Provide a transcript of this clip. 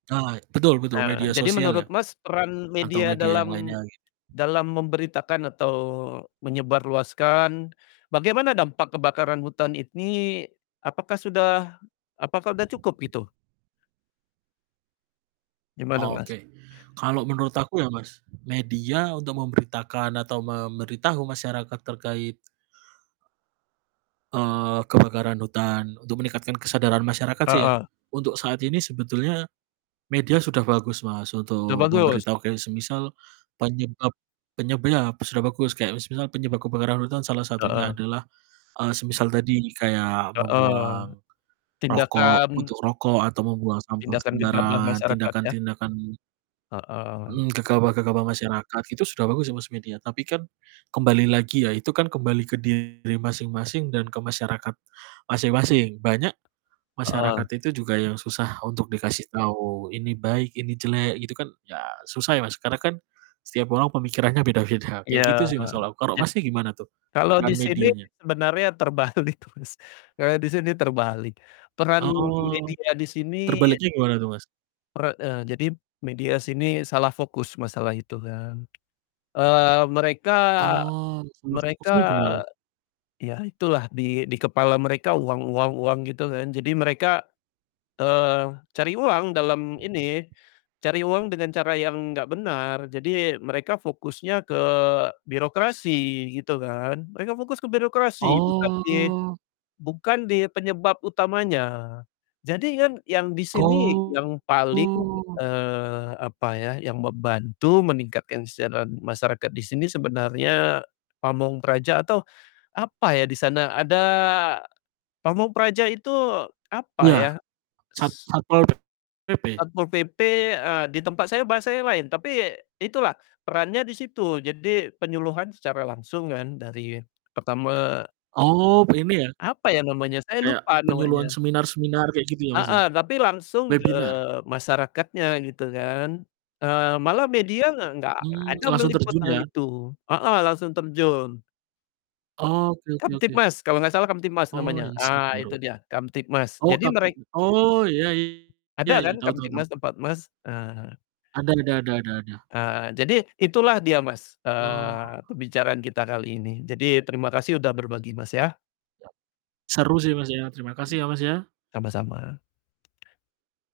Ah, betul- betul Eee, media jadi sosial ya. menurut Mas peran Atau media media yang lainnya dalam gitu. dalam memberitakan atau menyebarluaskan bagaimana dampak kebakaran hutan ini apakah sudah apakah udah cukup gitu? Gimana Mas? Oke, kalau menurut aku ya Mas, media untuk memberitakan atau memberitahu masyarakat terkait eee, kebakaran hutan untuk meningkatkan kesadaran masyarakat sih ya, Heeh. untuk saat ini sebetulnya media sudah bagus Mas Udah untuk bagus. memberitahu, kayak semisal penyebab penyeb iya p sudah bagus. Kayak semisal penyebab kebakaran hutan salah satunya Heeh. adalah, eee, semisal tadi kayak Heeh, membuang rokok tindakan puntung rokok, atau membuang sampah tindakan gegabah sembarangan, masyarakat ya. tindakan-tindakan Heeh. Mhm, gegabah-gegabah masyarakat itu sudah bagus ya Mas media. Tapi kan kembali lagi ya itu kan kembali ke diri masing-masing dan ke masyarakat masing-masing. Banyak Heeh. masyarakat itu juga yang susah untuk dikasih tahu ini baik, ini jelek gitu kan ya susah ya Mas. Karena kan setiap orang pemikirannya beda-beda kayak gitu Ya, sih Mas kalau aku. Karau je Mas gimana tuh kalau di peran sini medianya? sebenarnya terbalik Mas, eee, di sini terbalik. Peran Oh, media di sini terbaliknya gimana tuh Mas? pera eee, jadi media sini salah fokus masalah itu kan. Eee, mereka, Oh, sama mereka fokusnya gimana? ya itulah di di kepala mereka uang uang uang gitu kan. Jadi mereka, eee, cari uang dalam ini, cari uang dengan cara yang nggak benar. Jadi mereka fokusnya ke birokrasi gitu kan. Mereka fokus ke birokrasi bukan di Oh. bukan di penyebab utamanya. Jadi kan yang di sini yang Oh. paling, eee, apa ya, yang membantu meningkatkan kesejahteraan masyarakat di sini sebenarnya pamong praja atau apa ya di sana, ada pamong praja itu apa Iya, ya? sat S Satpol PP. Satpol PP, eee, di tempat saya bahasanya lain. Tapi itulah perannya di situ. Jadi penyuluhan secara langsung kan dari pertama Oh begini ya apa ya namanya, saya Kayak lupa penyuluhan namanya. seminar-seminar kayak gitu ya, Mas ya. Heeh, tapi langsung ke Webinar masyarakatnya gitu kan. Eee, malah media gak gak gak Mmm, ada langsung meliput terjun hal ya. itu. Heeh, langsung terjun. Oke oke oke. Kamtibmas, kalo gak salah Kamtibmas Oh, namanya. insight Eee, itu baru. dia Kamtibmas, Oh, jadi kapit merek oh, ya ya Ada kan ya. Tau tau Kamtibmas tau. tempat Mas? Ah. Ada ada ada ada ada. Eee, jadi itulah dia Mas, Oh. eee, pembicaraan kita kali ini. Jadi terima kasih udah berbagi Mas ya. Ya, seru sih Mas ya. Terima kasih ya, Mas ya. Sama-sama.